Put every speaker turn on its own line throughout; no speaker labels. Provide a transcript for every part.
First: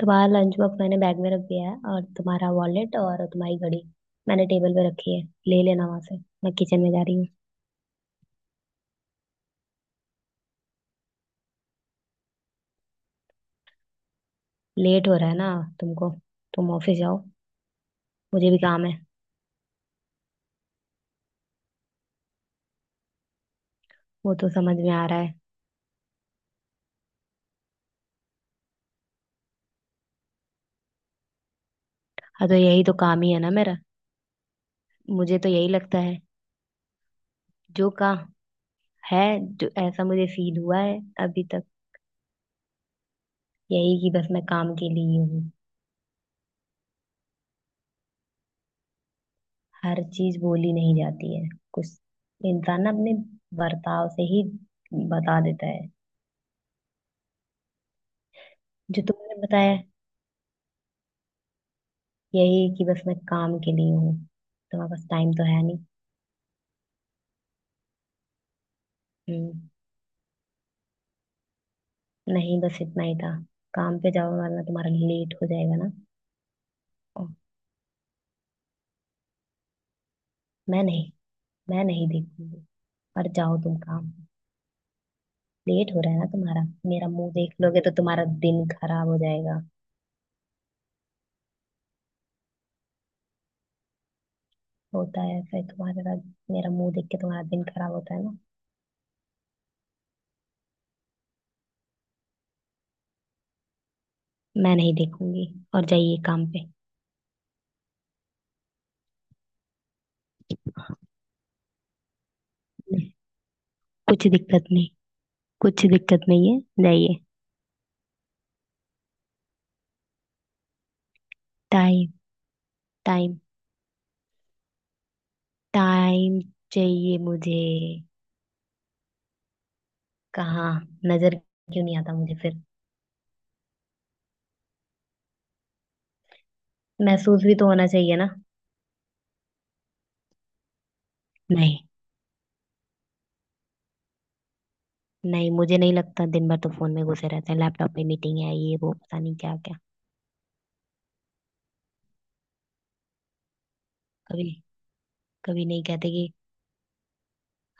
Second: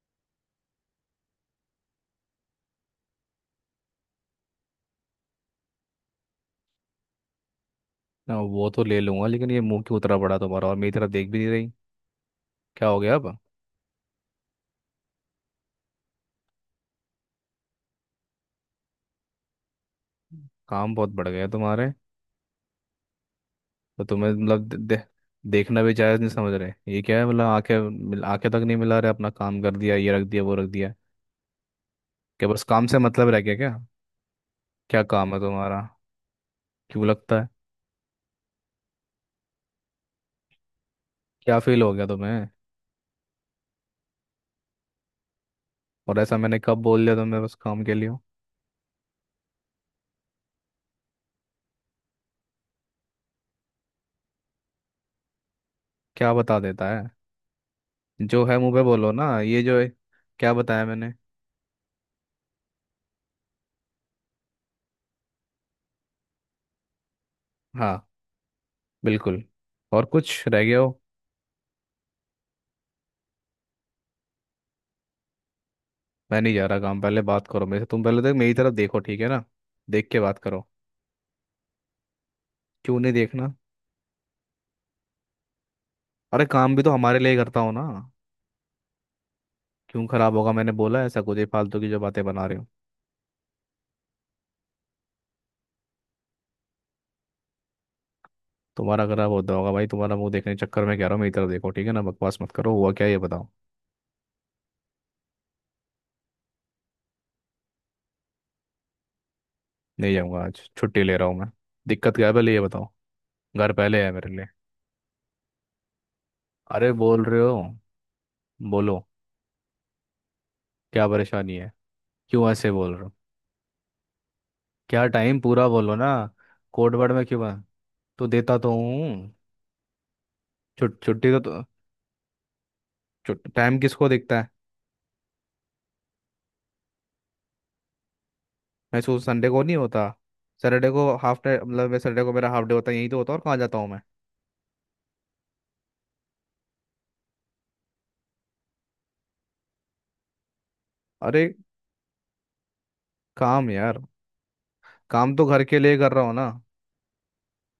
तुम्हारा lunch box मैंने bag में रख दिया है, और तुम्हारा वॉलेट और तुम्हारी घड़ी मैंने टेबल पे रखी है। ले लेना वहां से। मैं किचन में जा रही हूँ।
ना वो तो ले लूंगा लेकिन ये मुंह क्यों उतरा पड़ा तुम्हारा और मेरी तरफ देख भी नहीं रही। क्या हो गया अब।
लेट हो रहा है ना तुमको। तुम ऑफिस जाओ, मुझे भी काम है।
काम बहुत बढ़ गया तुम्हारे तो तुम्हें
वो तो
मतलब दे,
समझ में
दे,
आ रहा है।
देखना भी जायज नहीं समझ रहे ये क्या है मतलब आंखें तक नहीं मिला रहे, अपना काम कर दिया, ये रख दिया वो रख दिया, क्या
हाँ, तो
बस
यही
काम
तो
से
काम
मतलब
ही है
रह
ना
गया क्या?
मेरा।
क्या काम
मुझे
है
तो यही
तुम्हारा?
लगता है।
क्यों लगता है?
जो का है जो ऐसा मुझे फील हुआ है अभी
क्या
तक।
फील हो गया तुम्हें?
यही कि बस मैं काम के लिए ही हूँ।
और ऐसा मैंने कब बोल दिया तुम्हें बस काम के लिए हो?
हर चीज बोली नहीं जाती है। कुछ इंसान ना अपने बर्ताव से ही बता देता है।
क्या बता देता है? जो है मुंह पे
जो
बोलो
तुमने
ना, ये
बताया,
जो है क्या बताया मैंने?
यही कि बस मैं काम के लिए हूँ। तुम्हारे पास टाइम तो है नहीं।
हाँ, बिल्कुल।
हम्म।
और कुछ रह गया हो?
नहीं, बस इतना ही था। काम पे जाओ वरना तुम्हारा लेट हो जाएगा ना।
मैं नहीं जा रहा काम, पहले
ओ।
बात करो मेरे से तुम, पहले तक मेरी तरफ देखो ठीक है ना। देख के बात करो।
मैं नहीं मैं नहीं देखूंगी।
क्यों नहीं
और
देखना?
जाओ तुम काम। लेट हो रहा है ना
अरे
तुम्हारा।
काम भी तो
मेरा
हमारे लिए
मुंह
ही
देख
करता हो
लोगे
ना।
तो तुम्हारा दिन खराब हो जाएगा।
क्यों खराब होगा? मैंने बोला ऐसा कुछ? ये फालतू की जो बातें बना रहे हो।
होता है ऐसा ही तुम्हारा। मेरा मुंह देख के तुम्हारा दिन खराब होता है ना।
तुम्हारा खराब होता होगा भाई, तुम्हारा मुंह देखने के चक्कर में कह रहा हूँ, मेरी तरफ देखो ठीक है ना, बकवास मत करो, हुआ क्या ये बताओ।
मैं नहीं देखूंगी, और जाइए काम पे।
नहीं जाऊंगा, आज छुट्टी ले रहा हूँ मैं। दिक्कत क्या है पहले ये बताओ।
नहीं,
घर पहले है
कुछ
मेरे लिए।
दिक्कत नहीं। कुछ दिक्कत नहीं है,
अरे
जाइए।
बोल रहे हो, बोलो, क्या परेशानी है?
टाइम।
क्यों ऐसे बोल रहे हो?
टाइम।
क्या टाइम? पूरा बोलो ना।
टाइम
कोड वर्ड
चाहिए
में क्यों है?
मुझे।
तो देता तो हूँ।
कहाँ?
छुट्टी
नजर
तो।
क्यों नहीं आता मुझे फिर?
टाइम किसको दिखता है?
महसूस भी तो होना चाहिए ना।
मैं सोच, संडे को नहीं होता, सैटरडे को हाफ डे,
नहीं,
मतलब मैं सैटरडे को, मेरा हाफ डे होता है, यही तो होता है और कहाँ जाता हूँ मैं।
नहीं, मुझे नहीं लगता। दिन भर तो फोन में घुसे रहते हैं, लैपटॉप पे मीटिंग है, ये वो, पता नहीं क्या क्या।
अरे काम यार,
कभी
काम तो घर
कभी
के
नहीं
लिए
कहते
कर रहा
कि।
हूँ ना।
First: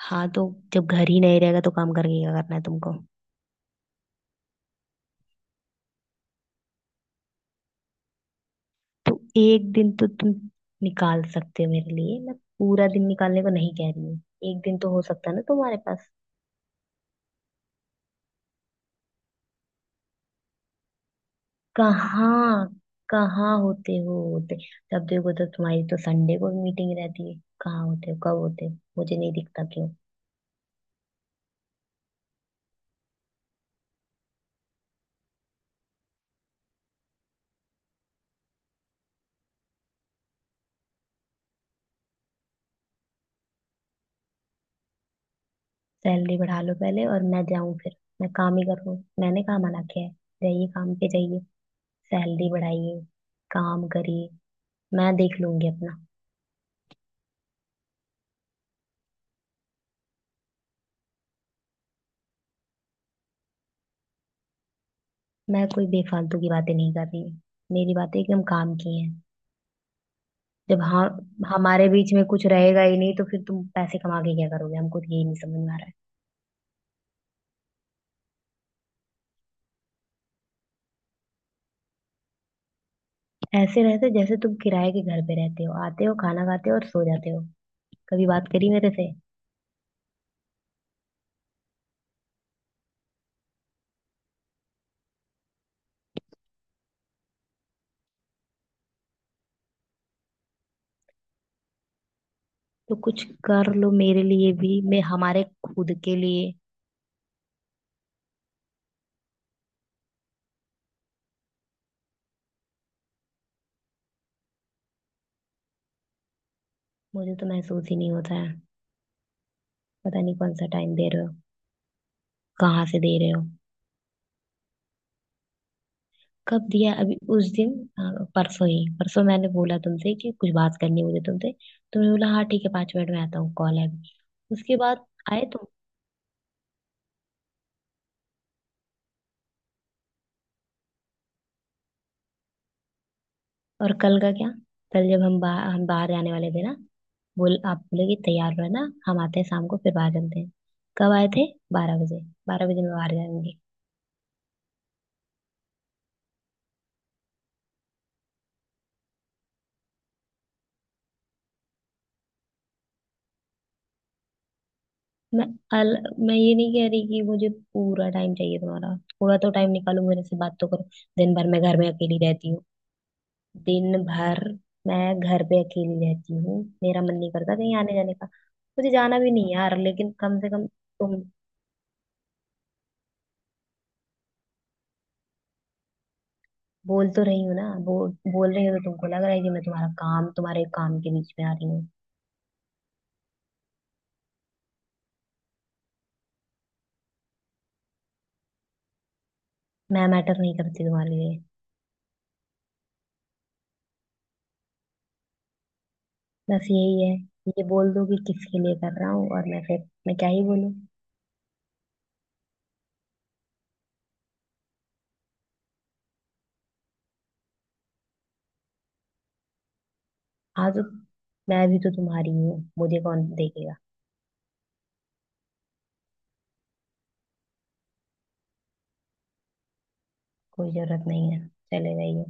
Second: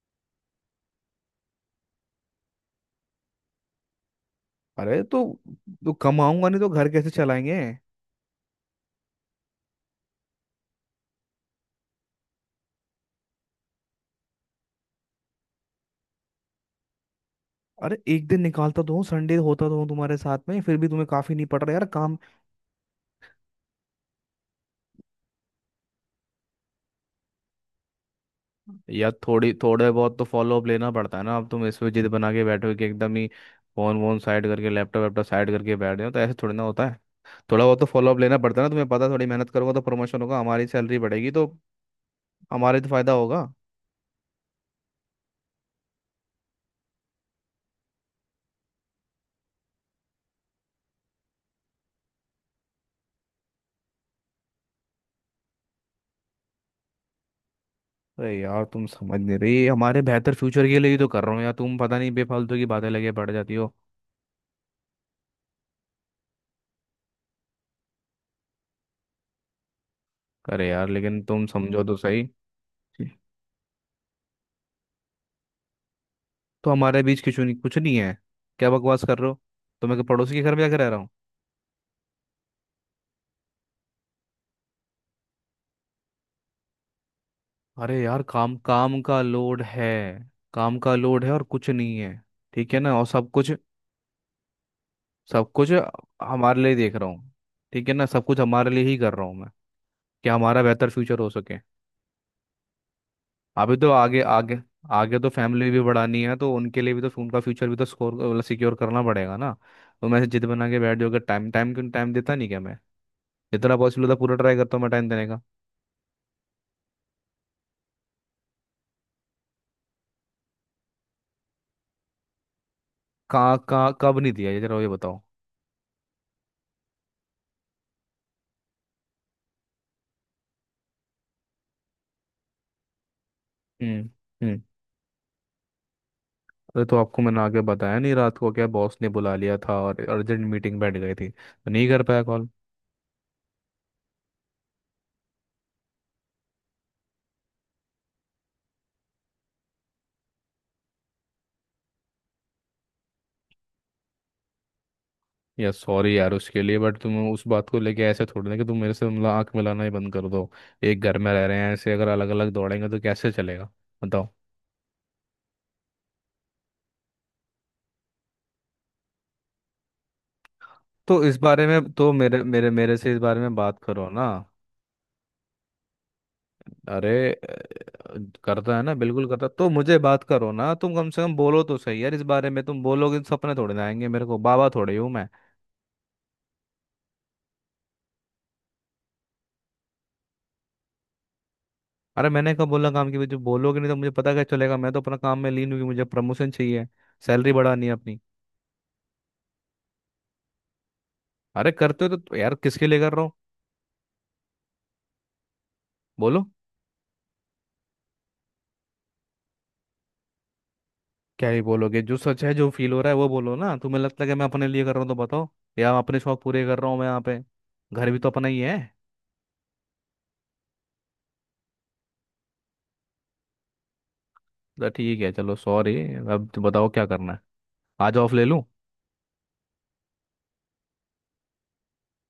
हाँ, तो जब घर ही नहीं रहेगा तो काम करके क्या करना है तुमको।
अरे तो कमाऊंगा नहीं तो घर कैसे चलाएंगे।
तो एक दिन तो तुम निकाल सकते हो मेरे लिए। मैं पूरा दिन निकालने को नहीं कह रही हूँ। एक दिन तो हो सकता है ना तुम्हारे पास।
अरे एक दिन निकालता तो हूँ, संडे होता तो हूँ तुम्हारे साथ में, फिर भी तुम्हें काफी नहीं पड़ रहा यार काम।
कहाँ कहाँ होते हो होते तब देखो तो। तुम्हारी तो संडे को मीटिंग रहती है। कहाँ होते हो, कब होते हो,
यार
मुझे नहीं
थोड़ी,
दिखता क्यों।
थोड़े बहुत तो फॉलोअप लेना पड़ता है ना, अब तुम इस पे जिद बना के बैठे हो कि एकदम ही फोन वोन साइड करके लैपटॉप वैपटॉप साइड करके बैठ गए हो, तो ऐसे थोड़ी ना होता है। थोड़ा बहुत तो फॉलोअप लेना पड़ता है ना, तुम्हें पता है, थोड़ी मेहनत करूंगा तो प्रमोशन होगा, हमारी सैलरी बढ़ेगी, तो हमारे तो फायदा होगा।
सैलरी बढ़ा लो पहले और मैं जाऊं फिर। मैं काम ही करूँ, मैंने कहाँ मना किया है। जाइए काम पे जाइए। सैलरी बढ़ाइए। काम करिए। मैं देख लूंगी अपना।
अरे यार तुम समझ नहीं रही, ये हमारे बेहतर फ्यूचर के लिए ही तो कर रहा हूँ यार, तुम पता नहीं बेफालतू की बातें लगे पड़ जाती हो।
मैं कोई बेफालतू की बातें नहीं कर रही हूँ। मेरी बातें एकदम काम की हैं।
अरे
जब
यार
हाँ।
लेकिन तुम समझो
हमारे
तो
बीच
सही।
में कुछ रहेगा ही नहीं तो फिर तुम पैसे कमा के क्या करोगे, हमको तो यही नहीं समझ में आ रहा है।
तो हमारे बीच कुछ नहीं, कुछ नहीं है? क्या बकवास कर रहे हो? तो मैं क्या पड़ोसी के घर में जाकर रह रहा हूँ?
ऐसे रहते जैसे तुम किराए के घर पे रहते हो। आते हो, खाना खाते हो और सो जाते हो।
अरे यार
कभी बात
काम,
करी मेरे
काम
से?
का लोड है, काम का लोड है और कुछ नहीं है, ठीक है ना, और सब कुछ, सब कुछ हमारे लिए देख रहा हूँ, ठीक है ना, सब कुछ हमारे लिए ही कर रहा हूँ मैं, कि हमारा बेहतर फ्यूचर हो सके।
तो कुछ कर
अभी तो
लो
आगे,
मेरे लिए
आगे
भी। मैं
आगे तो
हमारे
फैमिली भी
खुद के
बढ़ानी है, तो
लिए।
उनके लिए भी, तो उनका फ्यूचर भी तो स्कोर मतलब सिक्योर करना पड़ेगा ना। तो मैं ऐसे जिद बना के बैठ जाऊंगा, टाइम टाइम क्यों, टाइम देता नहीं क्या मैं? जितना पॉसिबल होता है पूरा ट्राई करता हूँ मैं टाइम देने का।
मुझे तो महसूस ही नहीं होता है। पता नहीं कौन सा टाइम दे रहे हो, कहाँ से दे रहे हो।
कहाँ कहाँ कब नहीं दिया ये जरा ये बताओ।
कब दिया? अभी उस दिन। हाँ, परसों ही परसों मैंने बोला तुमसे कि कुछ बात करनी है मुझे तुमसे। तुमने बोला हाँ ठीक है, पाँच मिनट में आता हूँ, कॉल है अभी।
हम्म। हम्म।
उसके बाद आए तुम?
अरे तो आपको मैंने आगे बताया नहीं, रात को क्या बॉस ने बुला लिया था और अर्जेंट मीटिंग बैठ गई थी, तो नहीं कर पाया कॉल।
और कल का क्या? कल जब हम बाहर जाने वाले थे ना। बोल, आप बोले कि तैयार रहना, हम आते हैं शाम को, फिर बाहर चलते हैं। कब आए थे? बारह बजे। बारह बजे में बाहर जाएंगे?
यार सॉरी यार उसके लिए, बट तुम उस बात को लेके ऐसे थोड़ी ना कि तुम मेरे से मतलब आंख मिलाना ही बंद कर दो। एक घर में रह रहे हैं, ऐसे अगर अलग अलग दौड़ेंगे तो कैसे चलेगा बताओ।
मैं अल मैं ये नहीं कह रही कि मुझे पूरा टाइम चाहिए तुम्हारा। थोड़ा तो टाइम निकालो, मेरे से बात तो करो।
तो
दिन
इस
भर मैं
बारे
घर में
में तो
अकेली
मेरे
रहती हूँ।
मेरे मेरे से इस बारे में बात
दिन
करो ना।
भर मैं घर पे अकेली रहती हूँ। मेरा मन
अरे
नहीं
अ,
करता कहीं आने जाने का।
करता है
मुझे
ना
जाना
बिल्कुल
भी
करता है।
नहीं
तो
यार,
मुझे
लेकिन
बात
कम से
करो
कम
ना, तुम कम
तुम।
से कम बोलो तो सही यार इस बारे में, तुम बोलोगे तो, सपने थोड़े ना आएंगे मेरे को, बाबा थोड़े ही हूँ मैं।
बोल तो रही हो ना, बोल बोल रही हो तो तुमको लग रहा है कि मैं तुम्हारा काम तुम्हारे काम के बीच में आ रही हूँ।
अरे मैंने कब बोला काम के बीच में, बोलोगे नहीं तो मुझे पता क्या चलेगा, मैं तो अपना काम में लीन हूँ कि मुझे प्रमोशन चाहिए, सैलरी बढ़ानी है अपनी।
मैं मैटर नहीं करती तुम्हारे लिए।
अरे करते हो तो यार किसके लिए कर रहा हूँ बोलो।
बस यही है। ये बोल दो कि किसके लिए कर रहा हूँ, और मैं क्या ही बोलूँ।
क्या ही बोलोगे, जो सच है जो फील हो रहा है वो बोलो ना, तुम्हें लगता है कि मैं अपने लिए कर रहा हूँ तो बताओ, या अपने शौक पूरे कर रहा हूँ मैं यहाँ पे? घर भी तो अपना ही है।
हाँ, तो मैं भी तो तुम्हारी ही हूँ, मुझे कौन देखेगा।
तो ठीक है चलो सॉरी, अब तो बताओ क्या करना है, आज ऑफ ले लूँ?
कोई जरूरत नहीं है, चले जाइए।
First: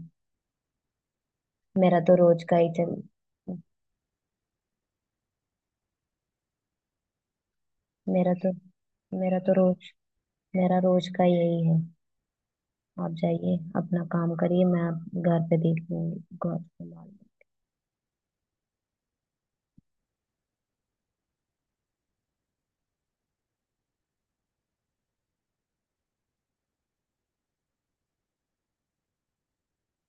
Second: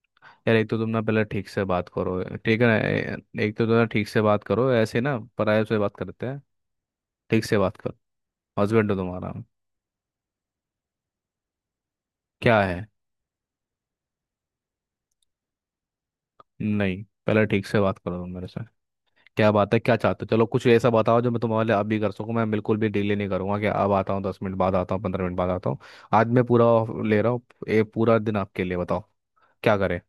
यार एक तो तुम ना पहले ठीक से बात
मेरा तो
करो,
रोज का
ठीक है
ही
ना।
चल
एक तो तुम ना ठीक से बात करो, ऐसे ना पराये से बात करते हैं, ठीक से बात करो,
मेरा तो
हस्बैंड हो तुम्हारा।
मेरा तो रोज मेरा रोज का यही है।
क्या है?
आप जाइए अपना काम करिए। मैं घर पे देख लूंगी, गौर
नहीं
संभाल
पहले
लूंगी।
ठीक से बात करो तुम मेरे से, क्या बात है क्या चाहते हो, चलो कुछ ऐसा बताओ जो मैं तुम्हारे लिए अब भी कर सकूं, मैं बिल्कुल भी डिले नहीं करूंगा कि अब आता हूँ, 10 मिनट बाद आता हूँ, 15 मिनट बाद आता हूँ। आज मैं पूरा off ले रहा हूँ, ये पूरा दिन आपके लिए, बताओ क्या करें।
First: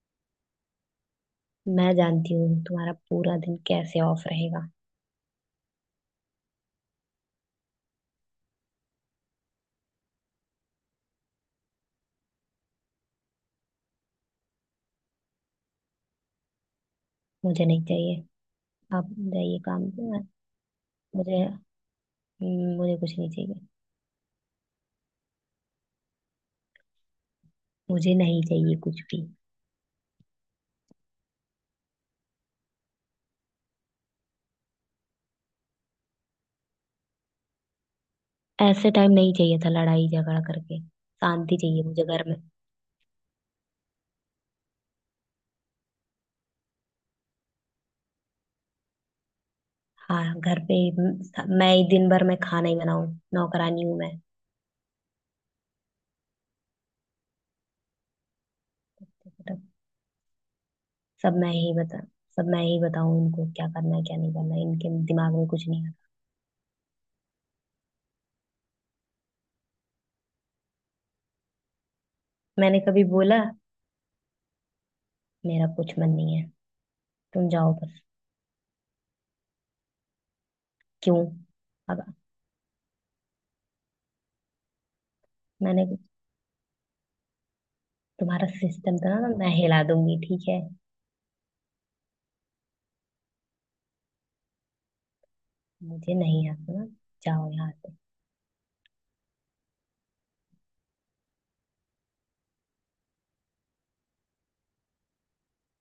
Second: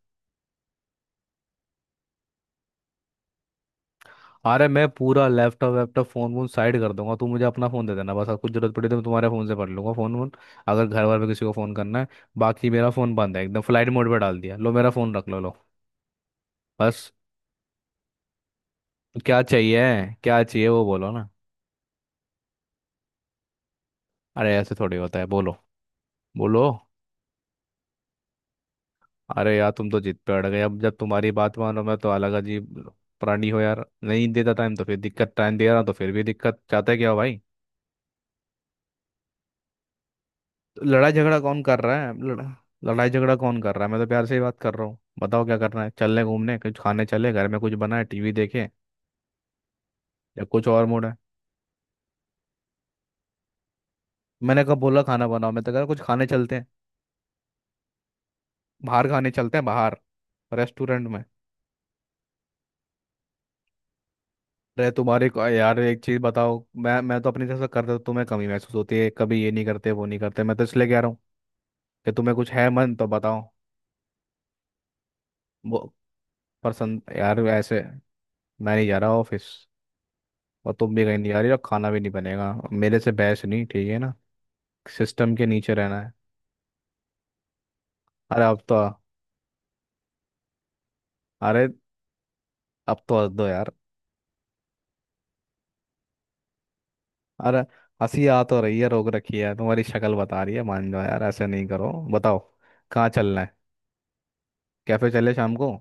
मैं जानती हूँ तुम्हारा पूरा दिन कैसे ऑफ
अरे
रहेगा।
मैं पूरा लैपटॉप वैपटॉप फोन वोन साइड कर दूंगा, तू मुझे अपना फोन दे देना बस, अब कुछ जरूरत पड़ी तो मैं तुम्हारे फोन से पढ़ लूंगा फोन वोन, अगर घर वाले में किसी को फोन करना है, बाकी मेरा फोन बंद है एकदम, फ्लाइट मोड पे डाल दिया, लो मेरा फोन रख लो, लो बस।
मुझे नहीं चाहिए। आप
क्या
जाइए
चाहिए?
काम पे।
क्या चाहिए वो बोलो ना।
मुझे मुझे कुछ नहीं चाहिए।
अरे ऐसे थोड़ी होता है, बोलो, बोलो।
मुझे नहीं चाहिए कुछ भी।
अरे यार तुम तो जिद पे अड़ गए, अब जब तुम्हारी बात मानो मैं तो अलग, अजीब प्राणी हो यार, नहीं देता टाइम तो फिर दिक्कत, टाइम दे रहा हूं तो फिर भी दिक्कत, चाहते क्या हो भाई।
ऐसे टाइम नहीं चाहिए था, लड़ाई झगड़ा करके।
तो लड़ाई झगड़ा
शांति
कौन कर
चाहिए मुझे
रहा है?
घर में।
लड़ाई झगड़ा कौन कर रहा है, मैं तो प्यार से ही बात कर रहा हूँ, बताओ क्या करना है, चलने घूमने, कुछ खाने चले, घर में कुछ बना है टीवी देखे,
हाँ,
या
घर
कुछ
पे।
और मूड है?
मैं ही दिन भर में खाना ही बनाऊं? नौकरानी हूं मैं।
मैंने कब बोला खाना बनाओ, मैं तो कह रहा कुछ खाने चलते हैं, बाहर खाने चलते
मतलब
हैं बाहर, रेस्टोरेंट में।
सब मैं ही बता सब मैं ही बताऊं इनको, क्या करना है क्या नहीं करना है, इनके दिमाग में कुछ
यार
नहीं
एक
आता।
चीज बताओ, मैं तो अपनी तरफ से करता हूँ, तुम्हें कमी महसूस होती है कभी, ये नहीं करते वो नहीं करते, मैं तो इसलिए कह रहा हूँ कि तुम्हें कुछ है
मैंने
मन
कभी
तो बताओ।
बोला? मेरा
वो
कुछ मन नहीं है।
पसंद यार
तुम जाओ
ऐसे।
बस।
मैं नहीं जा रहा ऑफिस और तुम भी
क्यों?
कहीं नहीं जा रही और खाना भी
अब
नहीं बनेगा, मेरे से बहस नहीं, ठीक है ना, सिस्टम के नीचे
मैंने
रहना है। अरे
तुम्हारा
अब तो,
सिस्टम था ना, मैं हिला दूंगी, ठीक है।
अरे अब तो हंस दो यार।
मुझे नहीं आता ना। जाओ
अरे
यहाँ से।
हंसी आ तो रही है, रोक रखी है, तुम्हारी शक्ल बता रही है, मान जाओ यार ऐसे नहीं करो, बताओ कहाँ चलना है, कैफे चले शाम को,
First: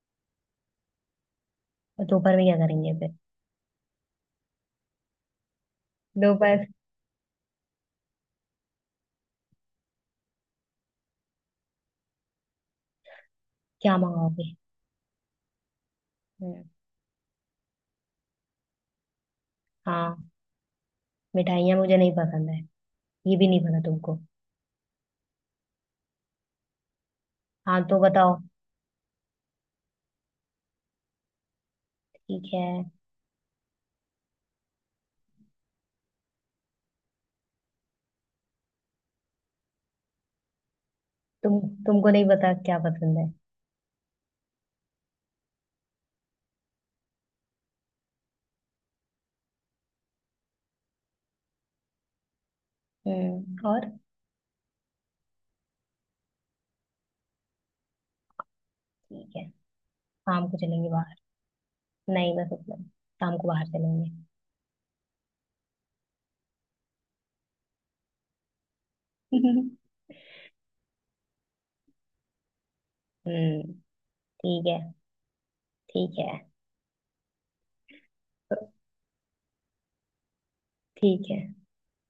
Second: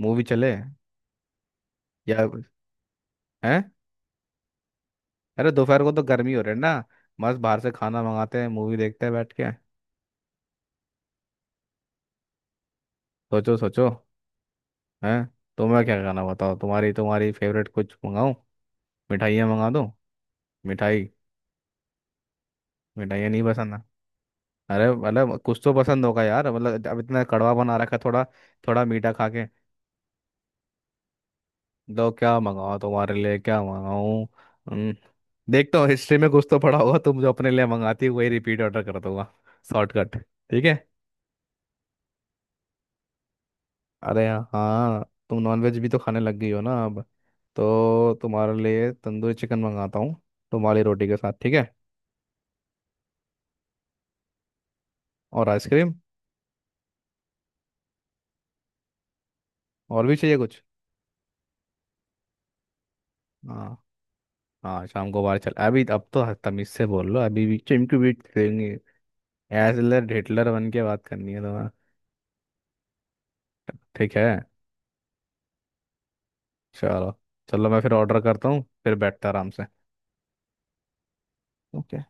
मूवी चले,
और
या,
दोपहर में क्या करेंगे फिर?
हैं? अरे दोपहर को तो गर्मी हो रही है
दोपहर।
ना, मस्त बाहर से खाना मंगाते हैं, मूवी देखते हैं बैठ के, सोचो सोचो।
क्या मंगाओगे?
हैं? तुम्हें क्या खाना बताओ,
हम्म।
तुम्हारी तुम्हारी फेवरेट कुछ मंगाऊं, मिठाइयाँ मंगा दूं,
हाँ।
मिठाई?
मिठाइयाँ मुझे नहीं पसंद है।
मिठाइयाँ
ये
नहीं
भी नहीं
पसंद
पता
है?
तुमको।
अरे मतलब कुछ तो पसंद होगा यार, मतलब अब इतना कड़वा बना
हाँ,
रखा
तो
है, थोड़ा,
बताओ।
थोड़ा मीठा खा के। तो क्या
ठीक है।
मंगाऊं तुम्हारे लिए, क्या मंगाऊं? हम्म, देखता हूँ हिस्ट्री में कुछ तो पड़ा होगा, तुम जो अपने लिए मंगाती है वही रिपीट ऑर्डर कर दूंगा, शॉर्टकट, ठीक है।
तुम तुमको नहीं पता क्या पसंद है?
अरे हाँ, तुम नॉनवेज भी तो खाने लग गई हो ना अब, तो तुम्हारे लिए तंदूरी चिकन मंगाता हूँ, तुम्हारी रोटी के साथ, ठीक है,
हम्म, और?
और आइसक्रीम,
ठीक है,
और भी चाहिए
शाम को
कुछ?
चलेंगे बाहर। नहीं बस उतना ही, शाम को बाहर
हाँ,
चलेंगे।
हाँ शाम को बाहर चल, अभी अब तो तमीज से बोल लो, अभी भी चिमकी बीट देंगे, एजलर हिटलर बन के बात करनी है तुम्हें?
हम्म।
ठीक है।
ठीक है। ठीक है।
चलो, चलो मैं फिर ऑर्डर करता हूँ, फिर बैठता आराम से।
ठीक है।
ओके।